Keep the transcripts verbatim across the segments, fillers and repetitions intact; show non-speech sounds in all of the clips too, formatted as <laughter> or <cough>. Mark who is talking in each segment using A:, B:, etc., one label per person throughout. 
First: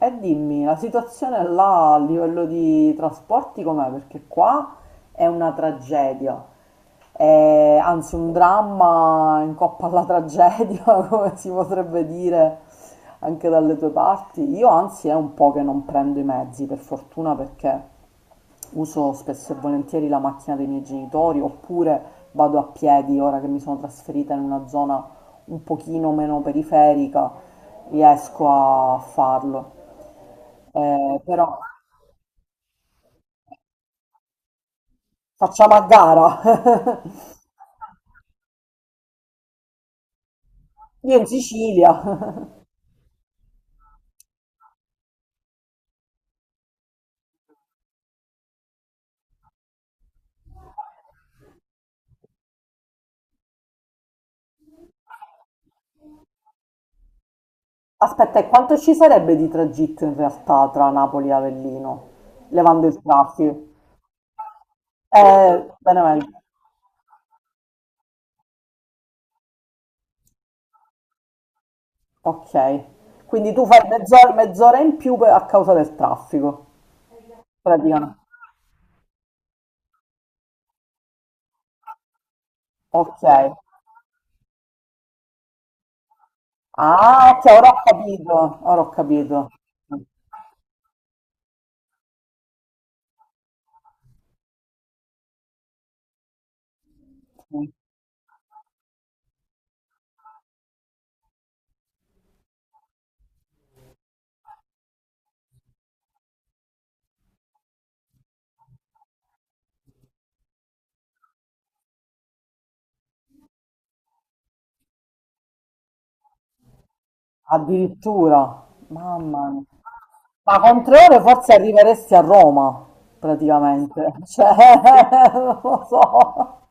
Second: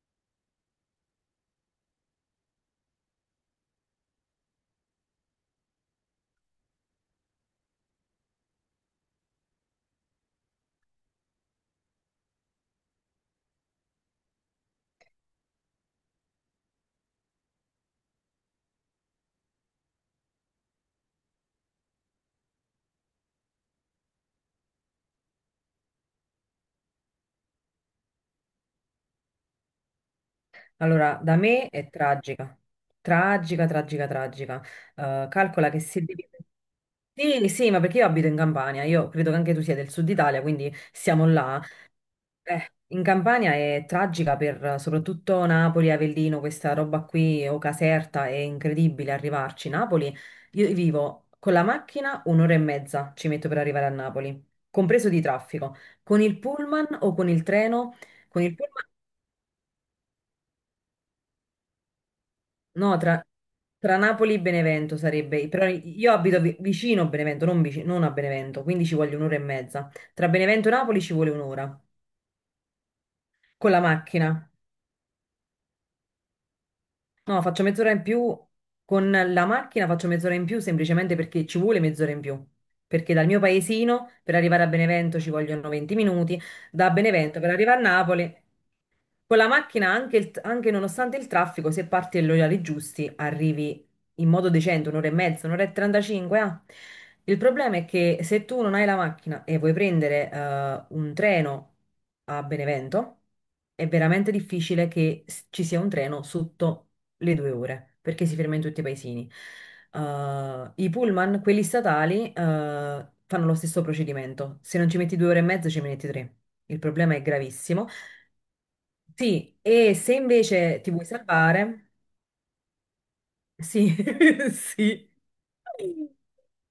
A: E dimmi, la situazione là a livello di trasporti com'è? Perché qua è una tragedia. Eh, anzi un dramma in coppa alla tragedia, <laughs> come si potrebbe dire anche dalle tue parti. Io anzi è un po' che non prendo i mezzi, per fortuna perché... Uso spesso e volentieri la macchina dei miei genitori oppure vado a piedi, ora che mi sono trasferita in una zona un pochino meno periferica, riesco a farlo.
B: Allora,
A: Eh,
B: da
A: però
B: me è tragica, tragica, tragica, tragica. Eh, calcola
A: facciamo
B: che
A: a
B: se devi...
A: gara.
B: Sì, sì, ma perché io abito in Campania, io credo che anche tu sia del sud Italia, quindi
A: <laughs> Io in
B: siamo là.
A: Sicilia.
B: Eh, in Campania è tragica per eh, soprattutto Napoli, Avellino, questa roba qui, o Caserta, è incredibile arrivarci. Napoli, io vivo con la macchina un'ora e mezza ci metto per arrivare a Napoli, compreso di traffico. Con il pullman o con il treno?
A: Aspetta,
B: Con
A: e
B: il
A: quanto
B: pullman...
A: ci sarebbe di tragitto in realtà tra Napoli e Avellino, levando
B: No,
A: il
B: tra,
A: traffico?
B: tra Napoli e Benevento sarebbe, però
A: Eh,
B: io
A: Benevento.
B: abito vi- vicino a Benevento, non, vici- non a Benevento, quindi ci voglio un'ora e mezza. Tra Benevento e Napoli ci vuole un'ora
A: Ok. Quindi tu
B: con
A: fai
B: la
A: mezz'ora
B: macchina.
A: mezz'ora in più per- a causa del traffico,
B: No, faccio mezz'ora in
A: praticamente.
B: più con la macchina, faccio mezz'ora in più semplicemente perché ci vuole mezz'ora in più. Perché dal mio
A: Okay.
B: paesino per arrivare a Benevento ci vogliono venti minuti, da
A: Ah,
B: Benevento per
A: okay, ora
B: arrivare
A: ho
B: a
A: capito,
B: Napoli.
A: ora ho
B: Con la
A: capito.
B: macchina, anche, il- anche nonostante il traffico, se parti agli orari giusti, arrivi in modo decente, un'ora e mezza, un'ora e trentacinque. Ah. Il
A: Okay.
B: problema è che se tu non hai la macchina e vuoi prendere eh, un treno a Benevento, è veramente difficile che s- ci sia un treno sotto le due ore, perché si ferma in tutti i paesini. Uh, I pullman, quelli statali, uh, fanno lo stesso procedimento. Se non ci metti due ore e mezza, ci metti tre. Il problema è gravissimo.
A: Addirittura, mamma
B: Sì,
A: mia.
B: e se
A: Ma
B: invece
A: con
B: ti vuoi
A: tre ore forse
B: salvare,
A: arriveresti a Roma,
B: sì,
A: praticamente.
B: <laughs>
A: Cioè,
B: sì.
A: <laughs> non lo so,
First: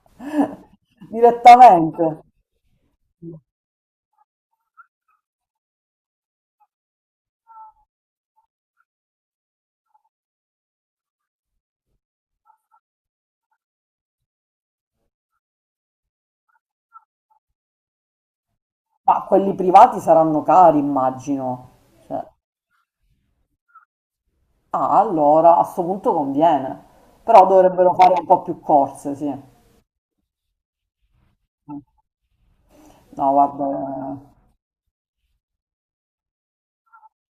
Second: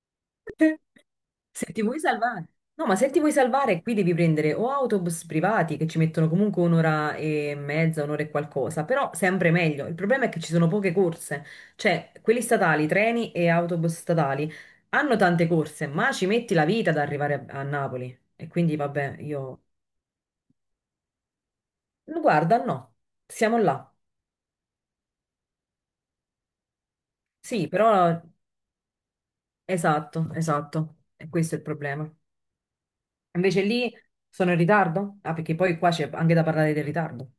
B: Se ti vuoi
A: direttamente.
B: salvare, no, ma se ti vuoi salvare, qui devi prendere o autobus privati che ci mettono comunque un'ora e mezza, un'ora e qualcosa, però sempre meglio. Il problema è che ci sono poche corse, cioè quelli statali, treni e autobus statali hanno tante corse, ma ci metti la vita ad arrivare a, a Napoli. E quindi vabbè,
A: Ma quelli
B: io
A: privati saranno cari, immagino. Cioè,
B: guarda, no, siamo là.
A: ah, allora, a sto punto conviene. Però
B: Sì,
A: dovrebbero fare
B: però
A: un po' più corse, sì.
B: esatto, esatto, e questo è il problema.
A: No,
B: Invece
A: guarda,
B: lì
A: eh,
B: sono in ritardo? Ah, perché poi qua c'è anche da parlare del ritardo.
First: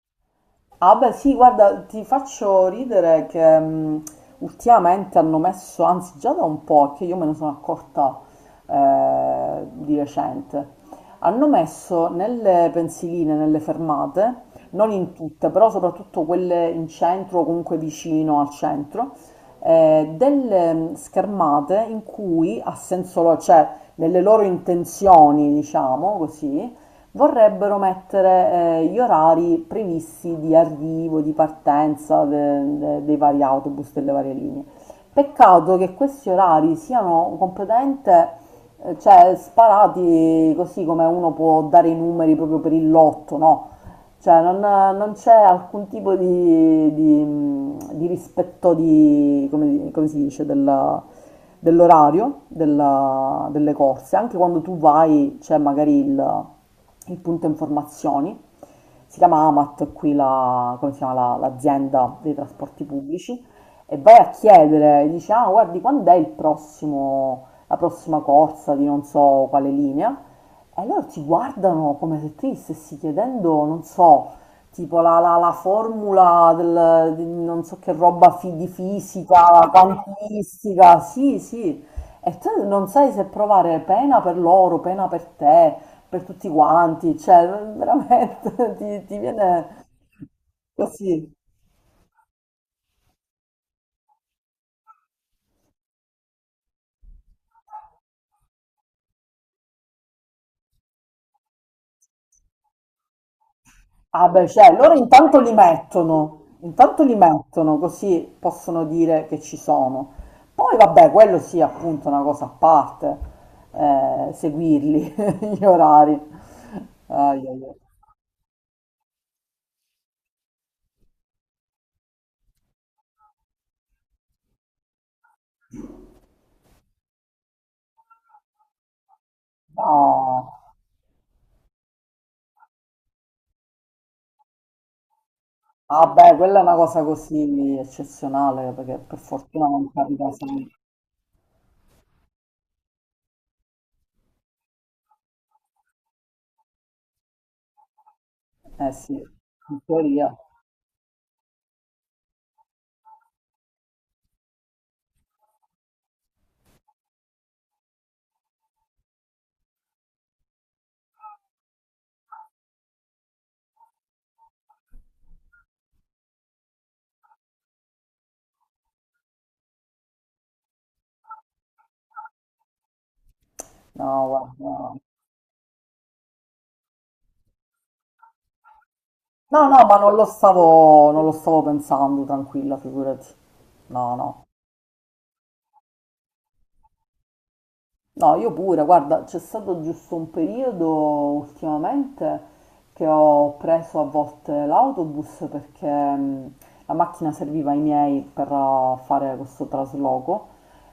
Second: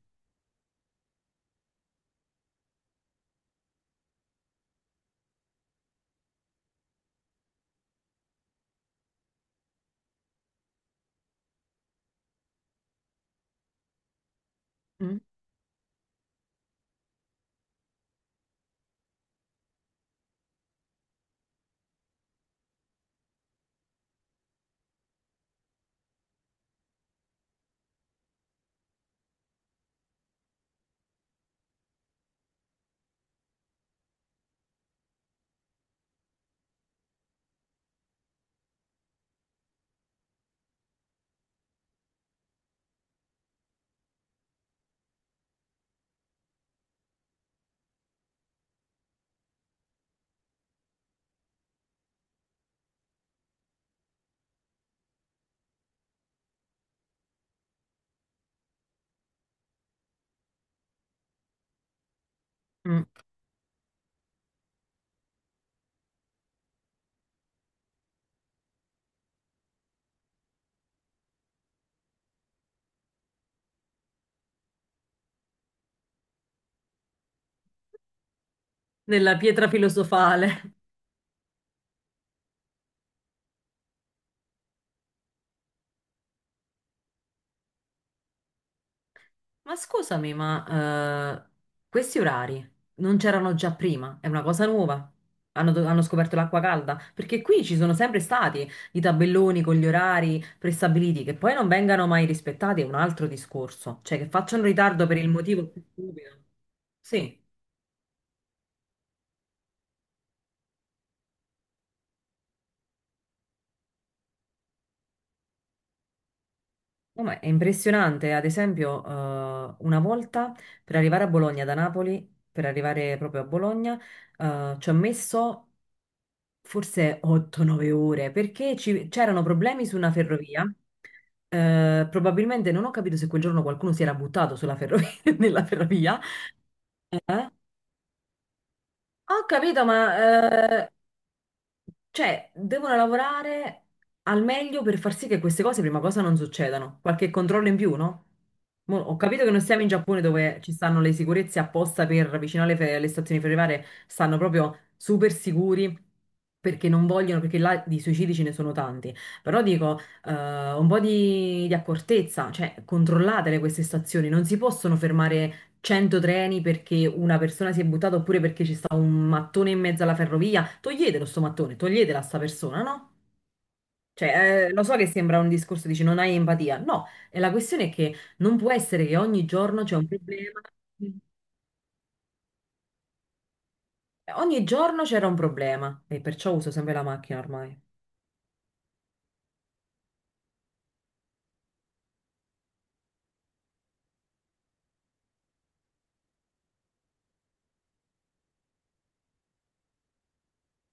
A: ah beh sì, guarda, ti faccio ridere che mh, ultimamente hanno messo, anzi già da un po', che io me ne sono accorta eh, di recente, hanno messo nelle pensiline, nelle fermate, non in
B: Mm,
A: tutte, però soprattutto quelle in centro o comunque vicino al centro, eh, delle mh, schermate in cui, a senso, lo- cioè nelle loro intenzioni, diciamo così, vorrebbero mettere eh, gli orari previsti di arrivo, di partenza de- de- dei vari autobus, delle varie linee. Peccato che questi orari siano completamente, eh, cioè, sparati così come uno può dare i numeri proprio per il lotto, no? Cioè, non, non c'è alcun tipo di, di- di rispetto di, come, come si dice, della- dell'orario della- delle corse. Anche quando tu vai, c'è magari il il punto informazioni, si chiama AMAT qui la- come si chiama la- l'azienda dei trasporti
B: mm.
A: pubblici e vai a chiedere, dici ah guardi quando è il prossimo, la prossima corsa di non so quale linea e loro ti guardano come se tu gli stessi chiedendo, non so, tipo la, la- la formula del, di non so che roba fi- di
B: Nella
A: fisica,
B: pietra filosofale.
A: quantistica, sì sì, e tu non sai se provare pena per loro, pena per te per tutti quanti, cioè veramente <laughs> ti, ti
B: <laughs> Ma
A: viene
B: scusami,
A: così.
B: ma eh, questi orari non c'erano già prima? È una cosa nuova? Hanno, do- hanno scoperto l'acqua calda? Perché qui ci sono sempre stati i tabelloni con gli orari prestabiliti, che poi non vengano mai rispettati è un altro discorso. Cioè,
A: Ah
B: che
A: beh,
B: facciano
A: cioè loro
B: ritardo per il
A: intanto li
B: motivo più stupido.
A: mettono, intanto li
B: Sì.
A: mettono così possono dire che ci sono. Poi vabbè, quello sì, appunto, è una cosa a parte, eh, seguirli, <laughs> gli orari.
B: No,
A: Ai,
B: ma è
A: ai, ai.
B: impressionante, ad esempio, eh, una volta per arrivare a Bologna da Napoli, per arrivare proprio a Bologna, eh, ci ho messo forse otto nove ore perché ci- c'erano problemi su una
A: No,
B: ferrovia. Eh, probabilmente non ho capito se quel giorno qualcuno si era buttato sulla ferrovia, <laughs> nella ferrovia.
A: vabbè, quella è una cosa
B: Eh?
A: così eccezionale, perché per
B: Ho
A: fortuna
B: capito,
A: non capita sempre.
B: ma eh, cioè, devono lavorare al meglio per far sì che queste cose, prima cosa, non succedano. Qualche controllo in più, no?
A: Eh
B: Mo-
A: sì,
B: ho capito che non
A: in
B: siamo in Giappone
A: teoria.
B: dove ci stanno le sicurezze apposta per vicino alle, fe- alle stazioni ferroviarie, stanno proprio super sicuri perché non vogliono, perché là di suicidi ce ne sono tanti. Però dico, eh, un po' di, di accortezza, cioè controllatele queste stazioni, non si possono fermare cento treni perché una persona si è buttata oppure perché ci sta un mattone in mezzo alla ferrovia, toglietelo sto mattone, toglietela a sta persona, no?
A: No, guarda,
B: Cioè, eh, lo so
A: no.
B: che sembra un discorso, dici non hai empatia. No, e la questione è che non può essere che ogni
A: No, no,
B: giorno c'è
A: ma
B: un
A: non lo
B: problema.
A: stavo,
B: Eh,
A: non lo stavo pensando, tranquilla, figurati. No, no.
B: Ogni giorno c'era un problema e perciò uso sempre la macchina ormai.
A: No, io pure, guarda, c'è stato giusto un periodo ultimamente che ho preso a volte l'autobus perché mh, la macchina serviva ai miei per eh, fare questo trasloco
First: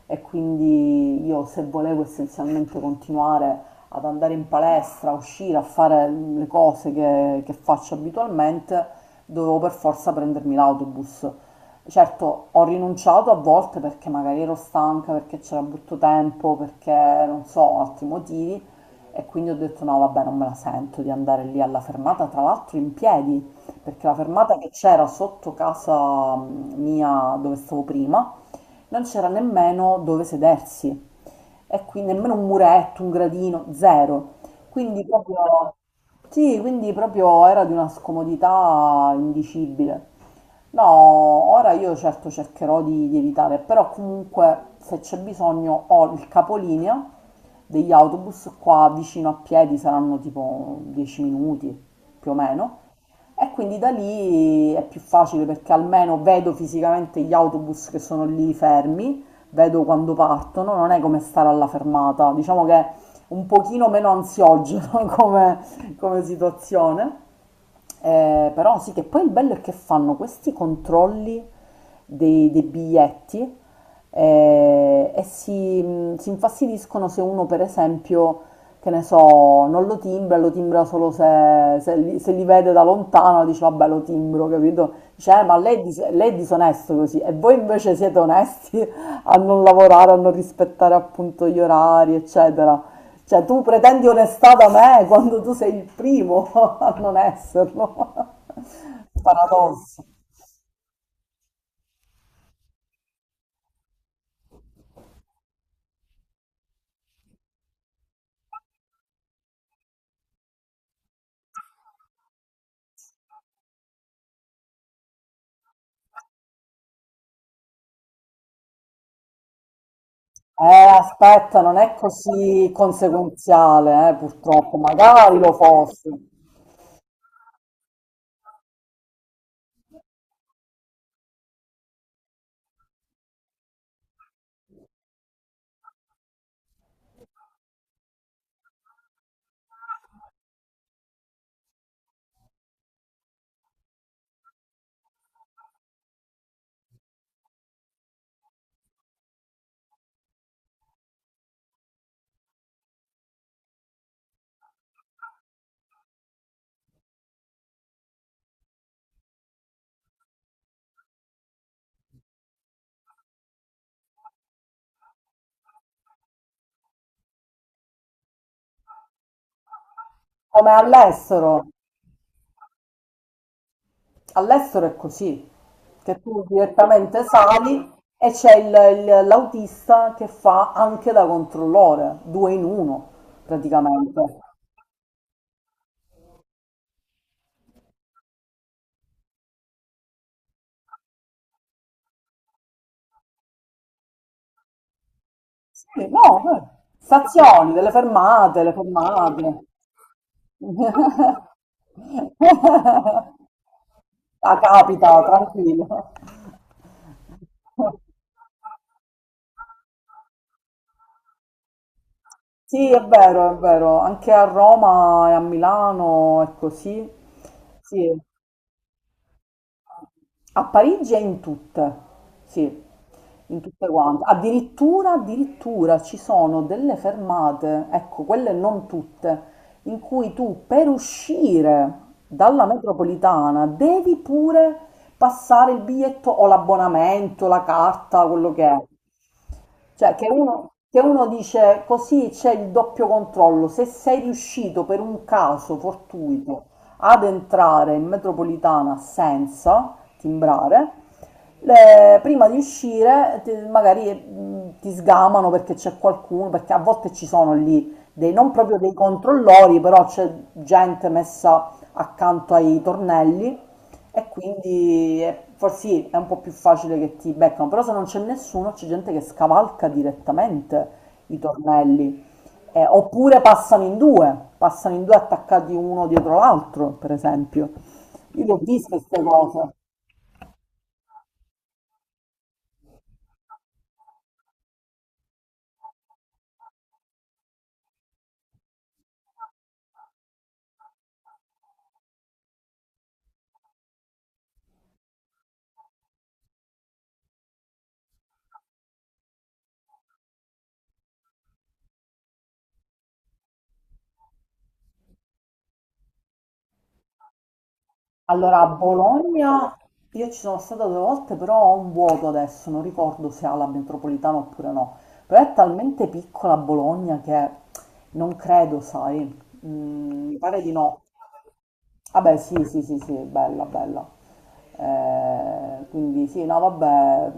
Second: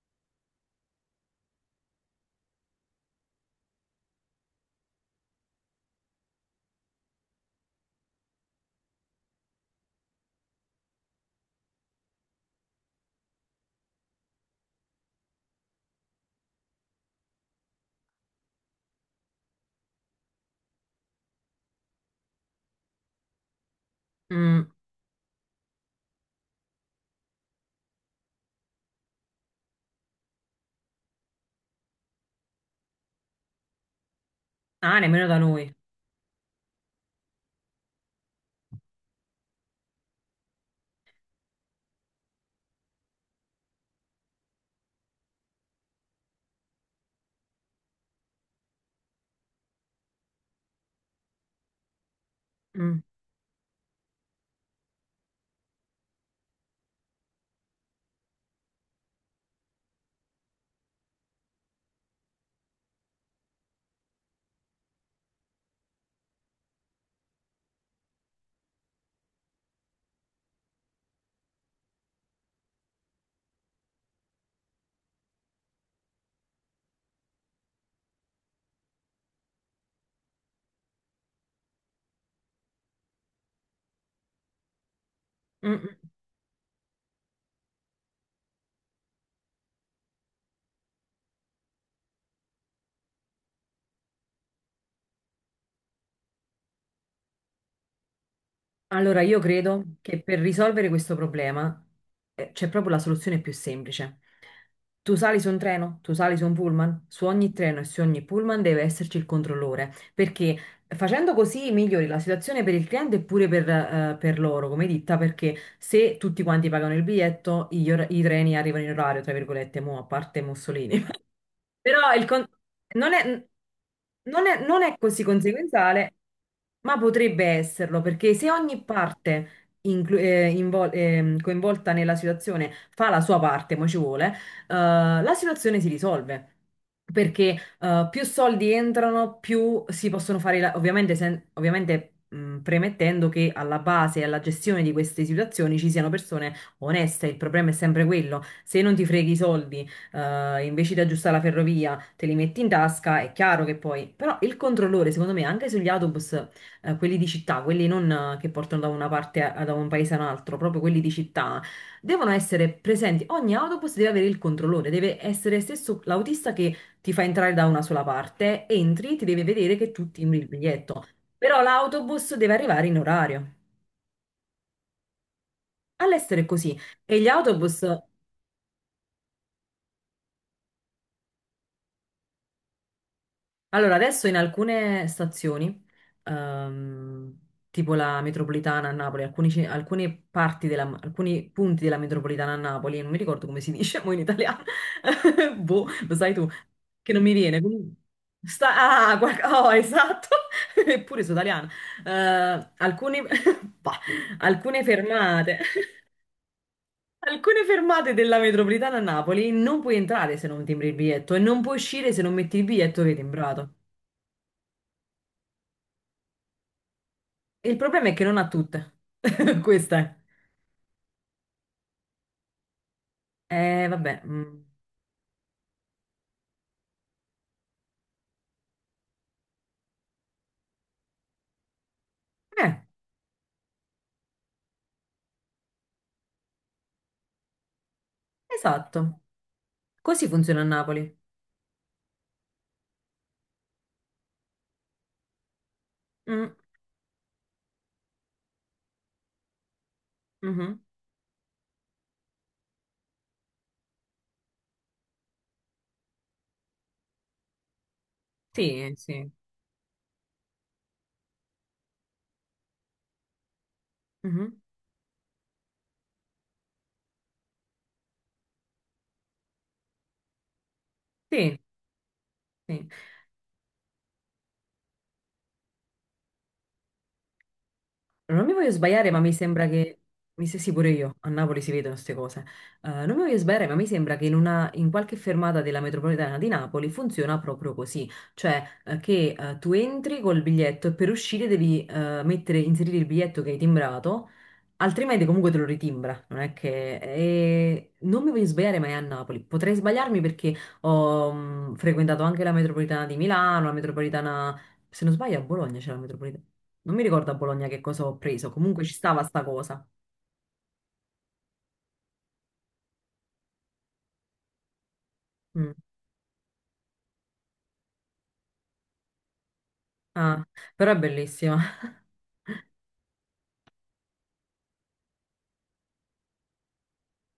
A: e quindi io se volevo essenzialmente continuare ad andare in palestra, a uscire, a fare le cose che che faccio abitualmente, dovevo per forza prendermi l'autobus. Certo, ho rinunciato a volte perché magari ero stanca, perché c'era brutto tempo, perché non so, altri motivi e quindi ho detto no, vabbè, non me la sento di andare lì alla fermata, tra l'altro in piedi, perché la fermata
B: Mm.
A: che c'era sotto casa mia dove stavo prima, non c'era nemmeno dove sedersi e quindi nemmeno un muretto, un gradino, zero.
B: Ah,
A: Quindi
B: nemmeno da noi.
A: proprio, sì, quindi proprio era di una scomodità indicibile. No, ora io certo cercherò di, di evitare, però comunque se c'è bisogno ho il capolinea degli autobus qua vicino a piedi, saranno tipo dieci minuti più o meno,
B: Mm.
A: e quindi da lì è più facile perché almeno vedo fisicamente gli autobus che sono lì fermi, vedo quando partono, non è come stare alla fermata, diciamo che è un pochino meno ansiogeno <laughs> come, come situazione. Eh, però sì, che poi il bello è che fanno questi controlli dei, dei biglietti eh, e si, mh, si infastidiscono se uno, per esempio, che ne so, non lo timbra, lo timbra solo se, se li, se li vede da lontano, dice vabbè lo timbro, capito? Dice, eh, ma
B: Mm,
A: lei, è dis-
B: mm.
A: lei è disonesto così e voi invece siete onesti <laughs> a non lavorare, a non rispettare appunto gli orari, eccetera. Cioè tu pretendi onestà da me quando tu sei il primo <laughs> a non esserlo.
B: Allora, io credo
A: Paradosso.
B: che per risolvere questo problema eh, c'è proprio la soluzione più semplice. Tu sali su un treno, tu sali su un pullman, su ogni treno e su ogni pullman deve esserci il controllore, perché facendo così migliori la situazione per il cliente e pure per, eh, per loro come ditta, perché se tutti quanti pagano il biglietto, gli or- i treni arrivano in orario, tra virgolette, mo, a parte
A: Eh,
B: Mussolini.
A: aspetta, non
B: <laughs>
A: è
B: Però il con-
A: così
B: non è,
A: conseguenziale, eh,
B: non è-
A: purtroppo,
B: non è così
A: magari lo fosse.
B: conseguenziale, ma potrebbe esserlo, perché se ogni parte inclu- eh, invol- ehm, coinvolta nella situazione fa la sua parte, mo ci vuole, eh, la situazione si risolve. Perché eh, più soldi entrano, più si possono fare, la- ovviamente, sen- ovviamente mh, premettendo che alla base e alla gestione di queste situazioni ci siano persone oneste, il problema è sempre quello. Se non ti freghi i soldi eh, invece di aggiustare la ferrovia, te li metti in tasca, è chiaro che poi... Però il controllore, secondo me, anche sugli autobus, eh, quelli di città, quelli non eh, che portano da una parte, a- da un paese a un altro, proprio quelli di città, devono essere presenti. Ogni autobus deve avere il controllore, deve essere stesso l'autista che ti fa entrare da una sola parte, entri, ti deve vedere che tu timbri il
A: Come
B: biglietto. Però
A: all'estero.
B: l'autobus deve arrivare in orario.
A: All'estero è così, che
B: All'estero
A: tu
B: è così. E
A: direttamente
B: gli autobus.
A: sali e c'è il- il- l'autista che fa anche da controllore, due in uno
B: Allora,
A: praticamente.
B: adesso in alcune stazioni, ehm, tipo la metropolitana a Napoli, alcuni, ce- alcune parti della, alcuni punti della metropolitana a Napoli, non mi ricordo come si <laughs> dice mo in italiano, <laughs> boh,
A: Sì,
B: lo sai
A: no,
B: tu,
A: eh,
B: che non mi viene.
A: stazioni, delle
B: Comunque,
A: fermate, le
B: sta, ah,
A: fermate.
B: guarda- oh, esatto, <laughs> eppure sono italiana. Eh, alcune,
A: <laughs>
B: <laughs> bah,
A: Ah,
B: alcune
A: capita,
B: fermate.
A: tranquillo.
B: <laughs> Alcune fermate della metropolitana a Napoli non puoi entrare se non timbri il biglietto e non puoi uscire se non metti il
A: Sì, è
B: biglietto che è
A: vero, è
B: timbrato.
A: vero, anche a Roma e a Milano è così.
B: Il problema
A: Sì.
B: è che non ha tutte. <laughs> Questa
A: A Parigi e in tutte, sì, in
B: è.
A: tutte
B: Eh, vabbè.
A: quante.
B: Mm.
A: Addirittura, addirittura ci sono delle fermate, ecco, quelle non tutte, in cui tu per uscire dalla
B: Eh,
A: metropolitana devi pure passare il biglietto o l'abbonamento, la carta, quello che è.
B: esatto.
A: Cioè,
B: Così
A: che
B: funziona a
A: uno, che
B: Napoli.
A: uno dice così c'è il doppio controllo. Se sei riuscito per un caso
B: Mm,
A: fortuito ad entrare in metropolitana senza
B: mhm.
A: timbrare, le- prima di uscire ti- magari mh, ti sgamano perché c'è qualcuno, perché a volte ci sono lì dei, non proprio dei
B: Sì, sì.
A: controllori, però c'è gente messa accanto ai tornelli e
B: Mhm.
A: quindi è- forse sì, è un po' più facile che ti beccano, però se non c'è nessuno c'è gente che scavalca direttamente i
B: Sì,
A: tornelli. Eh,
B: sì.
A: oppure passano in due, passano in due attaccati uno dietro l'altro, per esempio. Io
B: Non
A: le
B: mi
A: ho
B: voglio
A: viste
B: sbagliare, ma
A: queste
B: mi sembra
A: cose.
B: che, mi se sì pure io, a Napoli si vedono queste cose. Eh, non mi voglio sbagliare, ma mi sembra che in, una, in qualche fermata della metropolitana di Napoli funziona proprio così, cioè eh, che eh, tu entri col biglietto e per uscire devi eh, mettere, inserire il biglietto che hai timbrato, altrimenti comunque te lo ritimbra, non è che... E non mi voglio sbagliare, ma è a Napoli, potrei sbagliarmi perché ho mm, frequentato anche la metropolitana di Milano, la metropolitana se non sbaglio a Bologna c'era la metropolitana. Non mi ricordo a Bologna che cosa ho preso,
A: Allora, a
B: comunque ci stava sta
A: Bologna
B: cosa.
A: io ci sono stata due volte, però ho un vuoto adesso, non ricordo se ha la metropolitana oppure no. Però è
B: Mm.
A: talmente piccola Bologna che non credo, sai, mm, mi
B: Ah,
A: pare di
B: però è
A: no.
B: bellissima.
A: Vabbè, sì, sì, sì, sì, bella, bella. Eh, quindi sì, no, vabbè,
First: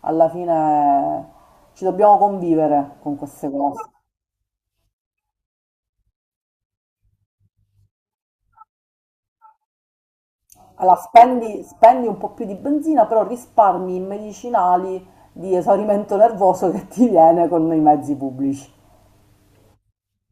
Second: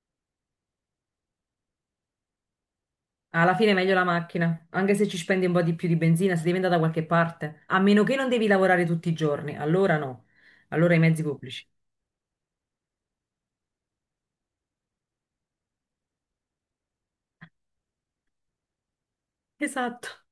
A: alla fine ci dobbiamo convivere con queste
B: Alla fine è
A: cose.
B: meglio la macchina, anche se ci spendi un po' di più di benzina, se devi andare da qualche parte, a meno che non devi lavorare tutti i giorni, allora no,
A: Allora,
B: allora i mezzi
A: spendi,
B: pubblici.
A: spendi un po' più di benzina, però risparmi i medicinali di esaurimento nervoso <laughs> che ti viene con i mezzi pubblici.
B: Esatto.